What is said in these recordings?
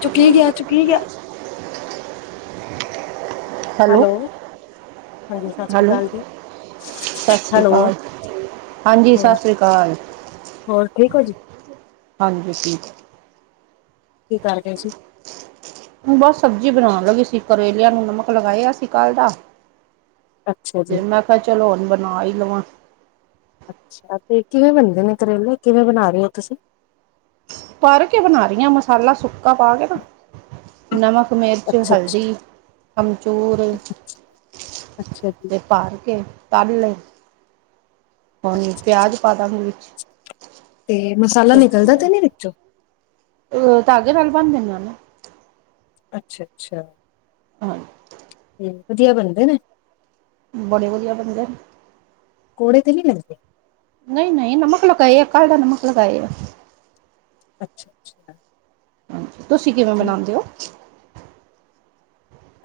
ਚੁੱਕੀ ਗੇਆ, ਚੁੱਕੀ ਗੇਆ। ਹੈਲੋ, ਹਾਂਜੀ ਸਾਸਰੀ ਹੈਲੋ ਕਾਲ ਜੀ, ਸਤਿ ਸ਼੍ਰੀ ਹੈਲੋ। ਅਕਾਲ ਹਾਂਜੀ ਹੋਰ ਸਾਸੀ ਕਾਲ, ਹੋਰ ਠੀਕ ਹੋ ਜੀ ਹਾਂਜੀ ਠੀਕ। ਕੀ ਕਰਦੇ ਸੀ? ਬਸ ਸਬਜ਼ੀ ਬਣਾਣ ਲਗੀ ਸੀ ਕਰੇਲੇਆਂ ਨੂੰ ਨਮਕ ਲਗਾਏਆ ਸੀ ਕੱਲ ਦਾ। ਅੱਛਾ ਜੀ ਫੇਰ ਮੈਂ ਕੇਆ ਚਲੋ ਹੁਣ ਬਨਾ ਈ ਲਵਾਂ। ਅੱਛਾ, ਤੇ ਕੀਵੇਂ ਬਣਦੇ ਨੇ ਕਰੇਲੇ, ਕਿਵੇਂ ਬਣਾ ਰਏ ਓ ਤੁਸੀਂ? ਪਰ ਕੇ ਬਣਾ ਰਈਆਂ ਮਸਾਲਾ ਸੁੱਕਾ ਪਾ ਕੇ ਨਾ, ਨਮਕ, ਮੀਰਚ, ਅੱਛਾ ਅੱਛਾ ਹਲਦੀ, ਅਮਚੂਰ ਅੱਛਾ ਜੀ। ਭਰ ਕੇ ਤੱਲ ਲਏ, ਹੁਣ ਪਿਆਜ ਪਾ ਦਾਂਗੀ ਵਿੱਚ ਤੇ ਮਸਾਲਾ ਨੀਕਲਦਾ ਤੇ ਨੀ ਵੀਚੋਂ? ਓ ਤਾਗੇ ਨਾਲ ਬਣ ਦੇਨਾ ਐ ਨਾ। ਅਛਾ-ਅਛਾ, ਹਾਂਜੀ ਤੇ ਵਦੀਆ ਬਣਦੇ ਨੇ। ਬੜੇ ਵਦੀਆ ਬਨਦੇ। ਕੋੜੇ ਤੇ ਨਈ ਲਗਦੇ? ਨਈ-ਨਈ, ਨਮਕ ਲਗਾਏ ਆ ਕਲ ਦਾ ਨਮਕ ਲਗਾਏ ਆ। ਅੱਛਾ, ਛਾ। ਤੁਸੀਂ ਕਿਵੇਂ ਬਣਾਂਦੇ ਓ?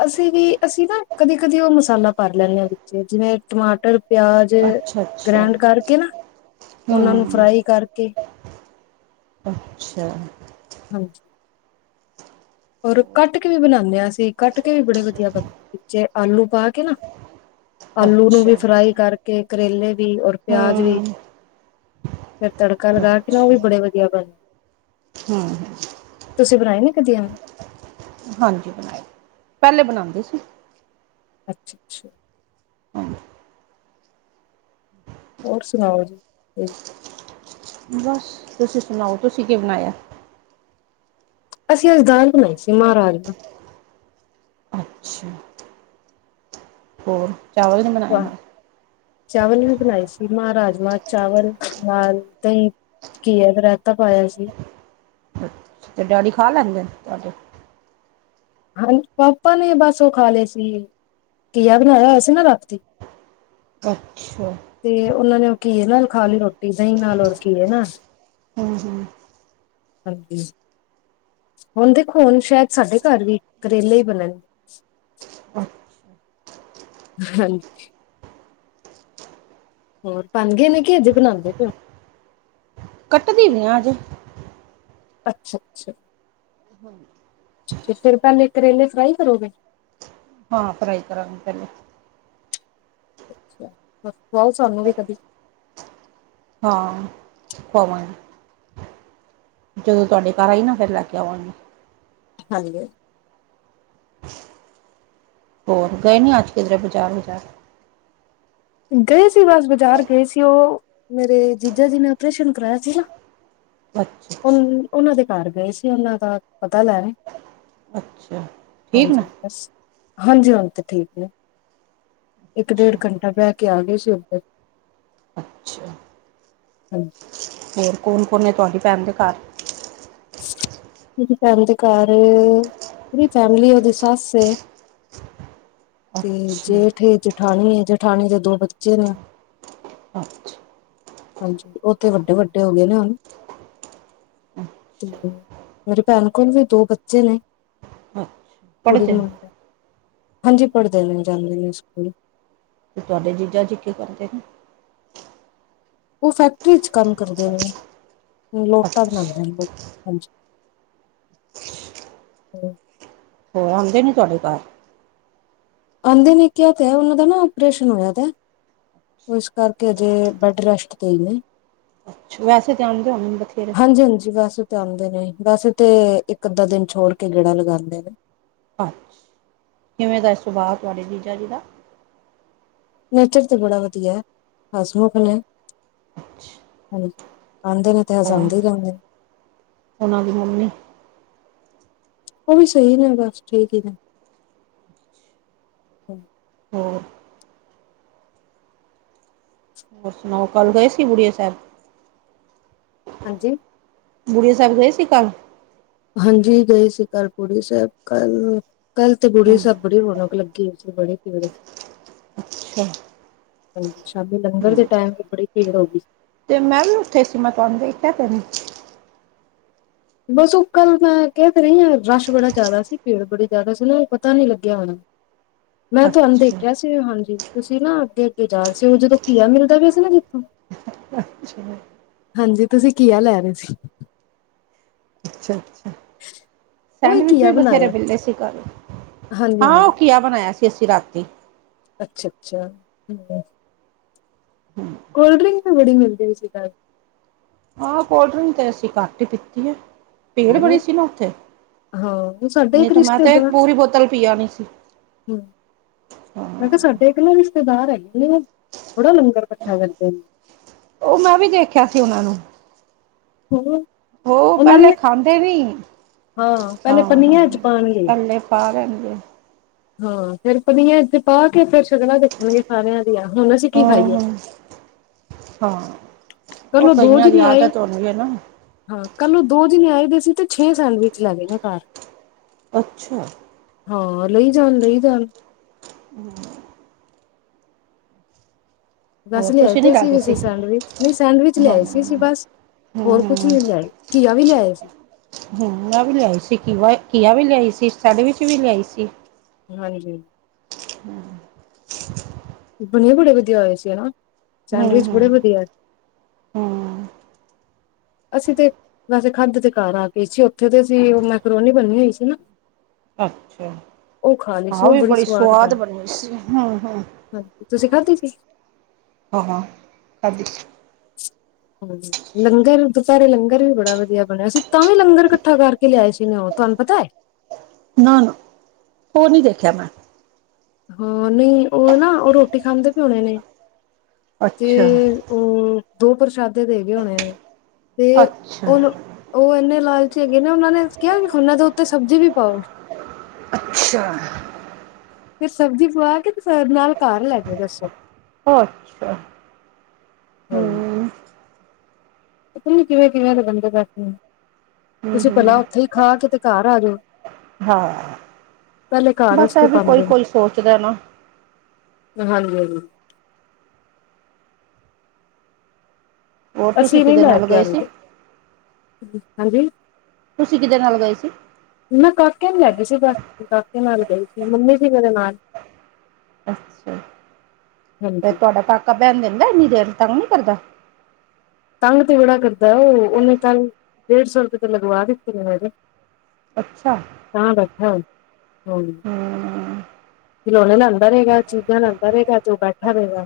ਅਸੀਂ ਵੀ, ਅਸੀਂ ਨਾ ਕਦੀ-ਕਦੀ ਓ ਮਸਾਲਾ ਭਰ ਲੈਨੇ ਆ ਵੇਚ ਜੀਵੇਂ ਟਮਾਟਰ ਪਿਆਜ਼ ਅੱਛਾ ਅੱਛਾ ਗ੍ਰੈਂਡ ਕਰਕੇ ਨਾ, ਉਨਾਂ ਨੂੰ ਹੂੰ ਫਰਾਈ ਕਰਕੇ ਅੱਛਾ। ਹਾਂਜੀ। ਔਰ ਓ ਕੱਟ ਕੇ ਵੀ ਬਣਾਣੇ ਆ ਅਸੀਂ, ਕੱਟ ਕੇ ਵੀ ਬੜੇ ਵਧੀਆ ਬਣ ਵਿੱਚੇ ਆਲੂ ਪਾ ਕੇ ਨਾ ਆਲੂ ਨੂੰ ਅੱਛਾ ਵੀ ਫਰਾਈ ਕਰਕੇ, ਕਰੇਲੇ ਵੀ, ਔਰ ਪਿਆਜ਼ ਵੀ। ਹੂੰ ਫੇਰ ਤੜਕਾ ਲਗਾ ਕੇ ਨਾ ਓ ਅੱਛਾ ਵੀ ਬੜੇ ਵਧੀਆ ਬਣ ਹੂੰ। ਤੁਸੀਂ ਬਣਾਏ ਨੇ ਕਦੀ ਐਵੇ? ਹਾਂਜੀ ਬਣਾਏ, ਪਹਿਲੇ ਬਣਾਂਦੇ ਸੀ। ਅੱਛਾ-ਅੱਛਾ। ਹਾਂ। ਹੋਰ ਸੁਣਾਓ ਜੀ? ਬਸ ਤੁਸੀਂ ਸੁਣਾਓ ਤੁਸੀਂ ਕੀ ਬਣਾਇਆ? ਅਸੀਂ ਅੱਜ ਦਾਲ ਬਣਾਈ ਸੀ ਮਾਂ ਰਾਜਮਾਂ। ਅੱਛਾ! ਹੋਰ ਚਾਵਲ ਨਹੀਂ ਬਣਾਏ ਨਾਲ ਚਾਵਲ ਵੀ ਬਣਾਏ ਸੀ ਮਾਂ ਰਾਜਮਾਂ, ਚਾਵਲ ਨਾਲ ਦਈ ਘੀਆ ਦਾ ਰੈਂਤਾ ਪਾਇਆ ਸੀ। 'ਤੇ ਡੈਡੀ ਖਾਂ ਲੈਂਦੇ ਨੇ ਤੁਹਾਡੇ? ਹਾਂ ਪਾਪਾ ਨੇ ਬਸ ਓ ਖਾਂ ਲੈ ਸੀ ਘੀਆ ਬਣਾਇਆ ਹੋਇਆ ਸੀ ਨਾ ਰਾਤੀ। ਅੱਛਾ! 'ਤੇ ਉਨਾਂ ਨੇ ਓ ਘੀਏ ਨਾਲ ਖਾਲੀ ਰੋਟੀ, ਦਈ ਨਾਲ ਔਰ ਘੀਏ ਨਾ। ਹੂੰ-ਹੂੰ। ਹੁਣ ਦੇਖੋ ਹੁਣ ਸੈਦ ਸਾਡੇ ਘਰ ਵੀ ਕਰੇਲੇ ਈ ਬਣਨ। ਅੱਛਾ ਹਾਂ ਜੀ। ਹੋਰ ਬਣ ਗੇ ਨੇ ਕੇ ਹਜੇ ਬਣਾਂਦੇ ਪੇ ਓ? ਕੱਟ ਦਿੰਨੀ ਆ ਅਜੇ। ਅੱਛਾ-ਅੱਛਾ। ਹਾਂਜੀ। 'ਤੇ ਫੇਰ ਪਹਿਲੇ ਕਰੇਲੇ ਫਰਾਈ ਕਰੋਗੇ? ਹਾਂ ਫਰਾਈ ਕਰਾਂਗੇ ਪਹਿਲੇ। ਅੱਛਾ ਫੇ ਖੁਆਣਾ ਸਾਨੂੰ ਵੀ ਕਦੀ। ਹਾਂ ਖੁਆਵਾਗੀ। ਜਦੋਂ ਤੁਹਾਡੇ ਘਰ ਆਈ ਨਾ ਫਿਰ ਲੈ ਕੇ ਆਵਾਂਗੀ। ਹਾਂਜੀ। ਹੋਰ ਗਏ ਨੀ ਅੱਜ ਕਿਧਰੇ ਬਜ਼ਾਰ-ਬਜ਼ਾਰ? ਗਏ ਸੀ ਬਸ ਬਾਜ਼ਾਰ ਗਏ ਸੀ ਓ ਮੇਰੇ ਜੀਜਾ ਜੀ ਨੇ ਓਪਰੇਸ਼ਨ ਕਰਾਇਆ ਸੀ ਨਾ। ਅੱਛਾ! ਉਨ ਅੱਛਾ ਉਨਾਂ ਦੇ ਘਰ ਗਏ ਸੀ ਉਨਾਂ ਦਾ ਪਤਾ ਲੈਣ। ਅੱਛਾ! ਠੀਕ ਨਾ ਹਾਂਜੀ ਬਸ ਹਾਂਜੀ ਹੁਣ 'ਤੇ ਠੀਕ ਨੇ, ਇੱਕ-ਡੇਢ ਅੱਛਾ ਘੰਟਾ ਬੈ ਕੇ ਆਗੇ ਸੀ ਉਧਰ, ਅੱਛਾ ਹਾਂਜੀ। ਹੋਰ ਕੌਣ- ਕੌਣ ਐ ਤੁਆਡੀ ਭੈਣ ਦੇ ਘਾਰ? ਮੇਰੀ ਭੈਣ ਦੇ ਘਰ ਪੂਰੀ ਫੈਮਲੀ ਓਦੀ ਸੱਸ ਏ। ਤੇ ਅੱਛਾ ਜੇਠ ਏ-ਜਠਾਣੀ ਏ, ਜਠਾਣੀ ਦੇ ਦੋ ਬੱਚੇ ਨੇ। ਅੱਛਾ। ਹਾਂਜੀ, ਓ ਤੇ ਵੱਡੇ-ਵੱਡੇ ਹੋ ਗਏ ਨੇ ਹੁਨ। ਤੇ ਮੇਰੀ ਭੈਣ ਕੋਲ ਵੀ ਦੋ ਬੱਚੇ ਨੇ, ਕੁੜੀ ਪੜ੍ਹਦੇ ਤੇ ਨੇ ਮੁੰਡਾ। ਹਾਂਜੀ ਪੜ੍ਹਦੇ ਨੇ ਜਾਂਦੇ ਨੇ ਸਕੂਲ। ਤੇ ਤੁਆਡੇ ਜੀਜਾ ਜੀ ਕੀ ਕਰਦੇ ਨੇ? ਓ ਫੈਕਟਰੀ ਚ ਕੰਮ ਕਰਦੇ ਨੇ, ਲੋਟਾ ਬਣਾਦੇ ਅੱਛਾ ਨੇ ਹਾਂਜੀ। ਹੂੰ ਓ ਆਉਂਦੇ ਨਈ ਤੁਆਡੇ ਘਾਰ? ਆਂਦੇ ਨੇ ਕੇਆ ਤਾ ਹੈ, ਓਨਾਂ ਦਾ ਨਾ ਓਪਰੇਸ਼ਨ ਹੋਏਆ ਦਾ। ਓ ਇਸ ਕਰਕੇ ਅਜੇ, ਬੈਡ ਰੈਸਟ ਤੇ ਈ ਨੇ। ਵੈਸੇ ਤੇ ਆਂਦੇ ਹੁਣੇ ਬਥੇਰਾ? ਹਾਂਜੀ-ਹਾਂਜੀ ਵੈਸੇ ਤੇ ਆਂਦੇ ਨੇ, ਵੈਸ ਤੇ ਇੱਕ ਅੱਧਾ- ਦਿਨ ਛੋੜ ਕੇ ਗੇੜਾ ਲਗਾਂਦੇ ਨੇ। ਅੱਛਾ, ਕਿਵੇਂ ਦਾ ਐ ਸੁਭਾ ਤੁਆਡੇ ਜੀਜਾ ਜੀ ਦਾ? ਨੇਚਰ ਤੇ ਬੜਾ ਵਧੀਆ, ਹਸਮੁਖ ਨੇ ਅੱਛਾ ਹਾਂਜੀ। ਆਂਦੇ ਨੇ ਤੇ ਹਸਾਂਦੇ ਰੇਂਦੇ ਨੇ। ਓਨਾਂ ਦੀ ਮੰਮੀ? ਓ ਵੀ ਸਈ ਨੇ ਬਸ, ਠੀਕ ਈ ਨੇ। ਹੋਰ ਹੋਰ ਸੁਣਾਓ ਕਲ ਗਏ ਸੀ, ਬੂੜੀਆ ਸਾਏਬ? ਹਾਂਜੀ ਬੂੜੀਆ ਸਾਬ ਗਏ ਸੀ ਕੱਲ? ਹਾਂਜੀ ਗਏ ਸੀ ਕੱਲ ਬੂੜੀਆ ਸਾਈਬ ਕੱਲ ਕੱਲ੍ਹ ਤੇ ਬੂੜੀਆ ਸਾਬ ਬੜੀ ਰੌਣਕ ਲੱਗੀ ਹੋਈ ਸੀ, ਬੜੀ ਭੀੜ ਸੀ। ਅੱਛਾ ਹਾਂਜੀ, ਸ਼ਾਮੀ ਲੰਗਰ ਦੇ ਹੂੰ, ਟਾਏਮ ਤੇ ਬੜੀ ਭੀੜ ਹੋ ਗਈ ਸੀ। ਤੇ ਮੈਂ ਵੀ ਉੱਥੇ ਸੀ, ਮੈ ਤੁਆਨੂ ਦੇਖਿਆ ਤਾ ਨਈ। ਬਸ ਓ ਕੱਲ ਮੈਂ ਕੈ ਤਾ ਰਈ ਆ, ਰਸ਼ ਬੜਾ ਜ਼ਾਦਾ ਸੀ, ਭੀੜ ਬੜੀ ਜ਼ਾਦਾ ਸੀ ਨਾ ਪਤਾ ਨੀ ਲੱਗੇਆ ਹੁਣਾ। ਮੈਂ ਤੁਆਨੂੰ ਅੱਛਾ ਦੇਖਿਆ ਸੀ। ਤੇ ਹਾਂਜੀ, ਤੁਸੀਂ ਨਾ ਅੱਗੇ -ਅੱਗੇ ਜਾ ਰਏ ਸੀ, ਓ ਜਦੋਂ ਘੀਆ ਮਿਲਦਾ ਪੇਆ ਸੀ ਨਾ ਜਿੱਥੋਂ ਜੀ। ਹਾਂਜੀ, ਤੁਸੀਂ ਘੀਆ ਲੈ ਰਏ ਸੀ। ਅੱਛਾ-ਅੱਛਾ ਉਹੀ ਸੈਂਡਵਿਚ ਵੀ ਘੀਆ ਬਥੇਰੇ ਬਣਾਇਆ ਮਿਲਦੇ ਸੀ ਕੱਲ, ਹਾਂਜੀ ਹਾਂ ਓ ਹਾਂਜੀ ਘੀਆ ਬਣਾਏਆ ਸੀ ਅਸੀਂ ਰਾਤੀ ਅੱਛਾ -ਅੱਛਾ ਹਮ ਹਮ ਕੋਲਡਰਿੰਕ ਵੀ ਬੜੀ ਮਿਲਦੀ ਪਈ ਸੀ ਕੱਲ। ਹਾਂ ਕੋਲਡ -ਡ੍ਰਿੰਕ ਤੇ ਅਸੀ ਘੱਟ ਪੀਤੀ ਏ, ਭੀੜ ਕੱਲ ਬੜੀ ਸੀ ਨਾ ਓਥੇ ਹਾਂ ਸਾਡਾ ਨਈ ਇੱਕ ਤੇ ਮੈਂ ਤੇ, ਰਿਸ਼ਤੇਦਾਰ ਪੂਰੀ ਬੋਤਲ ਪੀ ਜਾਨੀ ਸੀ। ਹੂੰ ਹਾਂ ਮੈਂ ਕੇਆ ਸਾਡੇ ਇੱਕ ਨਾ ਰਿਸ਼ਤੇਦਾਰ ਹੈਗੇ ਨੇ ਓ, ਬੜਾ ਲੰਗਰ ਕੱਠਾ ਕਰਦੇ ਨੇ। ਓ ਮੈਂ ਵੀ ਦੇਖਿਆ ਸੀ ਓਨਾਂ ਨੂੰ ਹੋਰ ਓ ਪੇਲੇ ਖਾਂਦੇ ਨੀ ਹਾਂ ਪਹਿਲੇ ਹਾਂ-ਹਾਂ ਪਨੀਆਂ ਚ ਪਾਣਗੇ ਪੇਲੇ ਪਾ ਲੈਣਗੇੇ ਹਾਂ ਫੇਰ ਪਨੀਆ ਇੱਥੇ ਪਾ ਕੇ ਫੇਰ ਸ਼ਗਲਾ ਦੇ ਖਾਣੇ ਖਾਣੇ ਹੈਗੇ ਆ, ਹੁਣ ਅਸੀਂ ਕੀ ਹਾਂ ਖਾਈਏ? ਹਾਂ ਹਾਂ ਉ ਕੱਲ ਉਹ ਦੋ ਕਈਆਂ ਦੀ ਜਣੇ ਆਏ ਆਦਤ ਹੁੰਦੀ ਹੈ ਨਾ। ਹਾਂ ਕੱਲ ਨੂੰ ਦੋ ਜਣੇ ਆਏ ਵੇ ਸੀ ਤੇ ਛੇ ਸੈਂਡਵਿਚ ਲੈ ਗਏ ਨੇ ਘਰ। ਅੱਛਾ। ਹਾਂ ਲਈ ਜਾਣ- ਲਈ ਜਾਣ। ਹੂੰ। ਬਸ ਹੋਰ ਲਿਆਏ ਤੁਸੀਂ ਨੀ ਤੇ ਸੀ ਵੀ ਲਾਗੇ ਅਸੀ ਸੈਂਡਵਿਚ ਨਈ ਸੈਂਡਵਿਚ ਹਾਂ ਲਿਆਏ ਸੀ ਅਸੀ ਹਮ ਬਸ। ਹੋਰ ਕੁਛ ਹਮ ਨੀ ਲਿਆਏ ਘੀਆ ਵੀ ਲਿਆਏ ਸੀ। ਹੂੰ ਮੈਂ ਵੀ ਲਿਆਈ ਸੀ ਕਿ ਘਿਆ ਵੀ ਲਿਆਈ ਸੀ ਸਡ ਵਿੱਚ ਵੀ ਲਿਆਈ ਸੀ। ਹਾਂਜੀ ਹੂੰ। ਬਨੀਆ ਬੜੇ ਵਧੀਆ ਹੋਏ ਸੀ ਹਨਾ, ਹੂੰ ਸੈਂਡਵਿਚ ਹੂੰ ਬੜੇ ਵਧੀਆ। ਹੂੰ ਅਸੀਂ ਤੇ ਵੈਸੇ ਖਾਂਦੇ ਤੇ ਘਰ ਆ ਗਏ ਸੀ ਉੱਥੇ ਤੇ ਅਸੀ ਉਹ ਮੈਕਰੋਨੀ ਬਣੀ ਹੋਈ ਸੀ ਨਾ। ਅੱਛਾ। ਉਹ ਖਾ ਲਈ ਸੀ ਆਹ ਉਹ ਵੀ ਬੜੀ ਸਵਾਦ ਬਣੀ, ਸੀ ਹੂੰ ਹੂੰ ਹਾਂਜੀ ਤੁਸੀਂ ਖਾਧੀ ਸੀ? ਹ ਹਾਂ- ਹਾਂ ਖਾਧੀ ਸੀ। ਹੈਲੋ। ਲੰਗਰ ਦੁਪਹਿਰੇ ਲੰਗਰ ਵੀ ਬੜਾ ਵਧੀਆ ਬਣਿਆ ਸੀ ਤਾਂ ਵੀ ਲੰਗਰ ਇਕੱਠਾ ਕਰਕੇ ਲਿਆਏ ਸੀ ਨ ਉਹ, ਤੁਹਾਨੂੰ ਪਤਾ ਏ? ਨਾ- ਨਾ ਉਹ ਨੀ ਦੇਖਿਆ ਮੈਂ। ਹਾਂ ਨਹੀਂ ਉਹ ਨਾ ਉਹ ਰੋਟੀ ਖਾਂਦੇ ਪਏ ਹੋਣੇ ਨੇ, ਅੱਛਾ ਤੇ ਉਹ ਦੋ ਪ੍ਰਸ਼ਾਦੇ ਦੇ ਗਏ ਹੋਣੇ ਨੇ, ਤੇ ਅੱਛਾ ਉਹਿਓ। ਉਹ ਇੰਨੇ ਲਾਲਚੀ ਹੈਗੇ ਨੇ ਉਹਨਾ ਨੇ ਕਿਹਾ ਵੀ ਖੰਨਾ ਇਦੇ ਉੱਤੇ ਸਬਜ਼ੀ ਵੀ ਪਾਓ। ਅੱਛਾ। ਫੇਰ ਸਬਜ਼ੀ ਪਵਾ ਕੇ ਤੇ ਫੇਰ ਨਾਲ ਘਰ ਲੈ ਗੇ ਦੱਸੋ। ਅੱ ਛਾ। ਹਾਂਜੀ। ਪਤਾ ਨੀ ਕਿਵੇਂ- ਕਿਵੇਂ ਦੇ ਬੰਦੇ ਬੈਠੇ ਨੇ ਹੂੰ ਤੁਸੀਂ ਭਲਾ ਹੂੰ ਉੱਥੇ ਹੀ ਖਾ ਕੇ ਤੇ ਘਰ ਆ ਜਾਓ। ਹਾਂ ਪਹਿਲੇ ਘਰ ਬਸ ਰਸਤੇ ਇਹ ਵੀ ਕੋਈ- ਪਾਉਂਦੇ ਕੋਈ ਸੋਚਦਾ ਨਾ। ਹਾਂਜੀ- ਹਾਂਜੀ। ਹੋਰ ਤੁਸੀਂ ਅਸੀਂ ਨੀ ਕਿਦੇ ਲੈ ਨਾਲ ਕੇ ਗਏ ਸੀ ਆਂਦੇ, ਹਾਂਜੀ। ਤੁਸੀਂ ਕਿਦੇ ਨਾਲ ਗਏ ਸੀ? ਮੈਂ ਕਾਕੇ ਨੂੰ ਲੈ ਗੀ ਸੀ ਬਸ ਕਾਕੇ ਨਾਲ ਗਈ ਸੀ ਮੰਮੀ ਸੀ ਮੇਰੇ ਨਾਲ। ਅੱਛਾ ਫ ਹਾਂਜੀ ਤੁਹਾਡਾ ਕਾਕਾ ਬੈਣ ਦਿੰਦਾ ਏ ਇੰਨੀ ਦੇਰ, ਤਂਗ ਨੀ ਕਰਦਾ? ਤੰਗ ਤੇ ਬੜਾ ਕਰਦਾ ਏ ਉਹਨੇ ਕੱਲ ਡੇਢ ਸੌ ਰੁਪਏ ਤੇ ਲਗਵਾ ਦਿੱਤੇ ਨੇ ਮੈਰੇ। ਅੱਛਾ। ਤਾਂ ਬੈਠਾ, ਹਾਂਜੀ। ਹੂੰ ਖਿਲੋਣੇ ਲਿਆਂਦਾ ਰਹੇਗਾ, ਚੀਜ਼ਾਂ ਲਿਆਂਦਾ ਰਹੇਗਾ ਤੇ ਬੈਠਾ ਰਹੇਗਾ।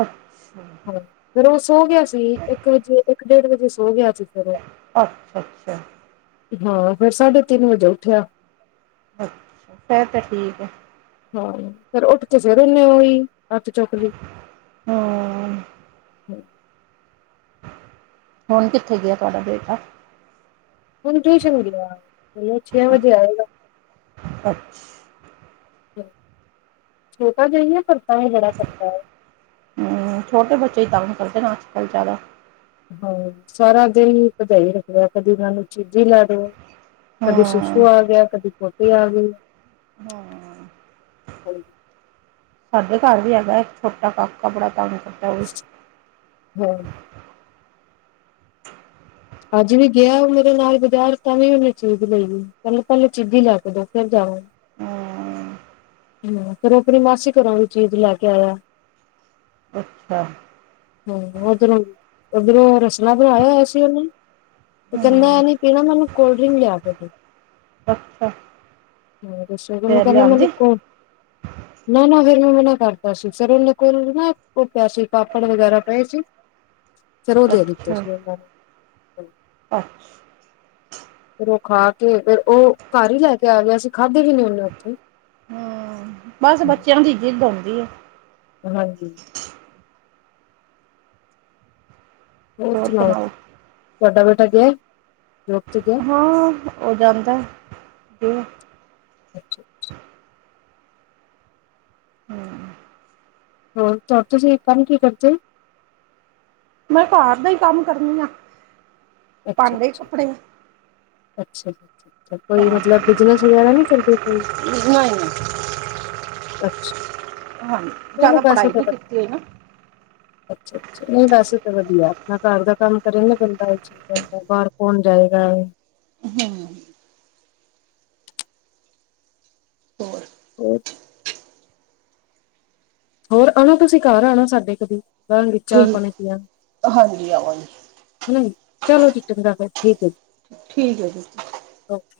ਅੱਛਾ। ਫੇਰ ਉਹ ਸੋ ਗਿਆ ਸੀ, ਇੱਕ ਵਜੇ ਇੱਕ ਡੇਢ ਵਜੇ ਸੋ ਗਿਆ ਸੀ ਫੇਰ। ਅੱਛਾ- ਅੱਛਾ। ਹਾਂ ਫੇਰ ਸਾਢੇ ਤਿੰਨ ਵਜੇ ਉੱਠਿਆ। ਅੱਛਾ ਫੇਰ ਤਾਂ ਠੀਕ ਏ। ਹਾਂ ਫੇਰ ਉੱਠ ਕੇ ਫੇਰ ਉਹਨੇ ਉਹੀ ਅੱਥ ਚੁੱਕ ਲਈ। ਹਾਂ। ਹੁਣ ਕਿੱਥੇ ਗਿਆ ਤੁਹਾਡਾ ਬੇਟਾ ਹੁਣ ਟਿਊਸ਼ਨ ਗਯਾ ਐ, ਛੇ ਵਜੇ ਆਏਗਾ ਅੱਛਾ ਛੋਟਾ ਜ ਹੀ ਹੈ ਪਰ ਤੰਗ ਬੜਾ ਕਰਦਾ ਹੈ ਛੋਟੇ ਬੱਚੇ ਹੀ ਤੰਗ ਕਰਦੇ, ਨਾ ਅੱਜ ਕੱਲ ਜ਼ਿਆਦਾ ਹਾਂ ਸਾਰਾ ਦਿਨ ਭਜਾਈ ਰਖਣੇ ਆਂ, ਕਦੀ ਇਨ੍ਹਾਂਨੂੰ ਚੀਜ਼ੀ ਲੈ ਦੋ ਕਦੀ ਹਮ ਸ਼ੂਸ਼ੂ ਆ ਗਯਾ, ਕਦੀ ਪੋਟੀ ਆ ਗਈ ਹਮ ਸਾਡੇ ਘਰ ਵੀ ਹੈਗਾ ਐ, ਇੱਕ ਛੋਟਾ ਕਾਕਾ ਬੜਾ ਤੰਗ ਕਰ ਹਮ [inaudible] ਅੱਜ ਵੀ ਗਿਆ ਉਹ ਮੇਰੇ ਨਾਲ ਬਜ਼ਰ ਤਾਂ ਵੀ ਉਹਨੇ ਚੀਜ਼ ਲੈਣੀ, ਕਹਿੰਦਾ ਪਹਿਲੇ ਚੀਜ਼ੀ ਲੈ ਕੇ ਦੋ, ਫਿਰ ਜਾਵਾਂ। ਹਮ ਹੂ, ਫਿਰ ਉਹ ਆਪਣੀ ਮਾਸੀ ਘਰੋਂ ਵੀ ਚੀਜ਼ ਲੈ ਕੇ ਆਇਆ ਅੱਛਾ ਹਾਂ ਉਧਰੋਂ, ਉੱਧਰੋਂ ਰਸਨਾ ਬਣਾਇਆ ਹੋਇਆ ਸੀ ਉਹਨੇ ਤੇ ਕਹਿੰਦਾ ਹਮ ਇਹ ਨੀ ਪੀਣਾ, ਮੈਨੂੰ ਕੋਲਡ ਡਰਿੰਕ ਲਿਆ ਕੇ ਦੋ ਅੱਛਾ ਸਗੋਂ ਮੈਂਨੂੰ ਫੇਰ ਕਹਿੰਦਾ ਲਿਆਂਦੀ ਮੈਂਨੂੰ ਕੋਲ੍ਡ ਡੀ ਨਾ ਨਾ ਫੇਰ ਮੈਂ ਮਨਾ ਕਰਤਾ ਸੀ, ਫੇਰ ਔ ਦੇ ਕੋਲ ਨਾ ਉਹ ਪੇਆ ਸੀ, ਪਾਪੜ ਵਗੈਰਾ ਪਏ ਸੀ ਫੇਰ ਔ ਦੇ ਦਿਤੇ ਅੱਛਾ ਸੀ ਓਨਾਨੇ ਅੱਛਾ ਫਿਰ ਉਹ ਖਾ ਕੇ ਫੇਰ ਉਹ ਘਰ ਹੀ ਲੈ ਕੇ ਆ ਗਿਆ ਸੀ ਖਾਧੀ ਵੀ ਨਈ ਔ ਨੇ ਉੱਥੇ ਹਮ ਬਸ ਬੱਚਿਆਂ ਦੀ ਜਿੱਦ ਹੋਂਦੀ ਏ ਹਾਂਜੀ ਹੋਰ ਸੁਣਾਓ, ਤੁਹਾਡਾ ਬੇਟਾ ਗਯਾ ਐ ਡਾਕ੍ਟਰ ਦੇ ਹਾਂ ਔ ਜਾਂਦਾ ਜਿੱਵੇਂ ਅੱਛਾ ਅੱਛਾ ਹਮ ਹੋਰ ਤੁਸੀਂ ਕੰਮ ਕੀ ਕਰਦੇ ਹੋ ਮੈਂ ਘਾਰ ਦਾ ਈ ਕੰਮ ਕਰਨੀ ਆ ਪਾਡੇਂ ਕੱਪੜੇ ਅੱਛਾ ਹਾਂ ਕੋਈ ਮਤਲਬ ਬਿਜਨਸ ਵਗੈਰਾ ਨੀ ਕਰਦੇ ਕੋਈ ਨਹੀਂ ਨਹੀਂ [inaudible] ਅੱਛਾ, ਹਾਂਜੀ ਚਲੋ ਜ਼ਿਆਦਾ ਪੈਸੇ ਪੜ੍ਹਾਈ ਨਹੀਂ ਖ਼ਤਮ ਕੀਤੀ ਹੈ ਨਾ ਅੱਛਾ ਅੱਛਾ ਨਹੀਂ ਵੈਸੇ ਤਾਂ ਵਧੀਆ ਆਪਣਾ ਘਰ ਦਾ ਕੰਮ ਕਰੇ ਨਾ ਬੰਦਾ ਵੇਖੋ ਬਾਹਰ ਕੋਣ ਜਾਏਗਾ ਹੂ ਹੋਰ ਹੋਰ ਹੋਰ ਆਉਣਾ ਤੁਸੀ ਘਾਰ ਆਉਣਾ ਸਾਡੇ ਕਦੀ, ਬਾਹਾਂਗੇ ਚਾਹ ਠੀਕ ਪਾਣੀ ਪਿੱਆਂਗੇ ਹਾਂਜੀ ਆਵਾਂਗੇ ਹੈਨਾ ਜੀ, ਚਲੋ ਜੀ ਚੰਗਾ ਫਿਰ, ਠੀਕ ਹੈ ਜੀ ਠੀਕ ਹੈ ਜੀ ਔਕੇ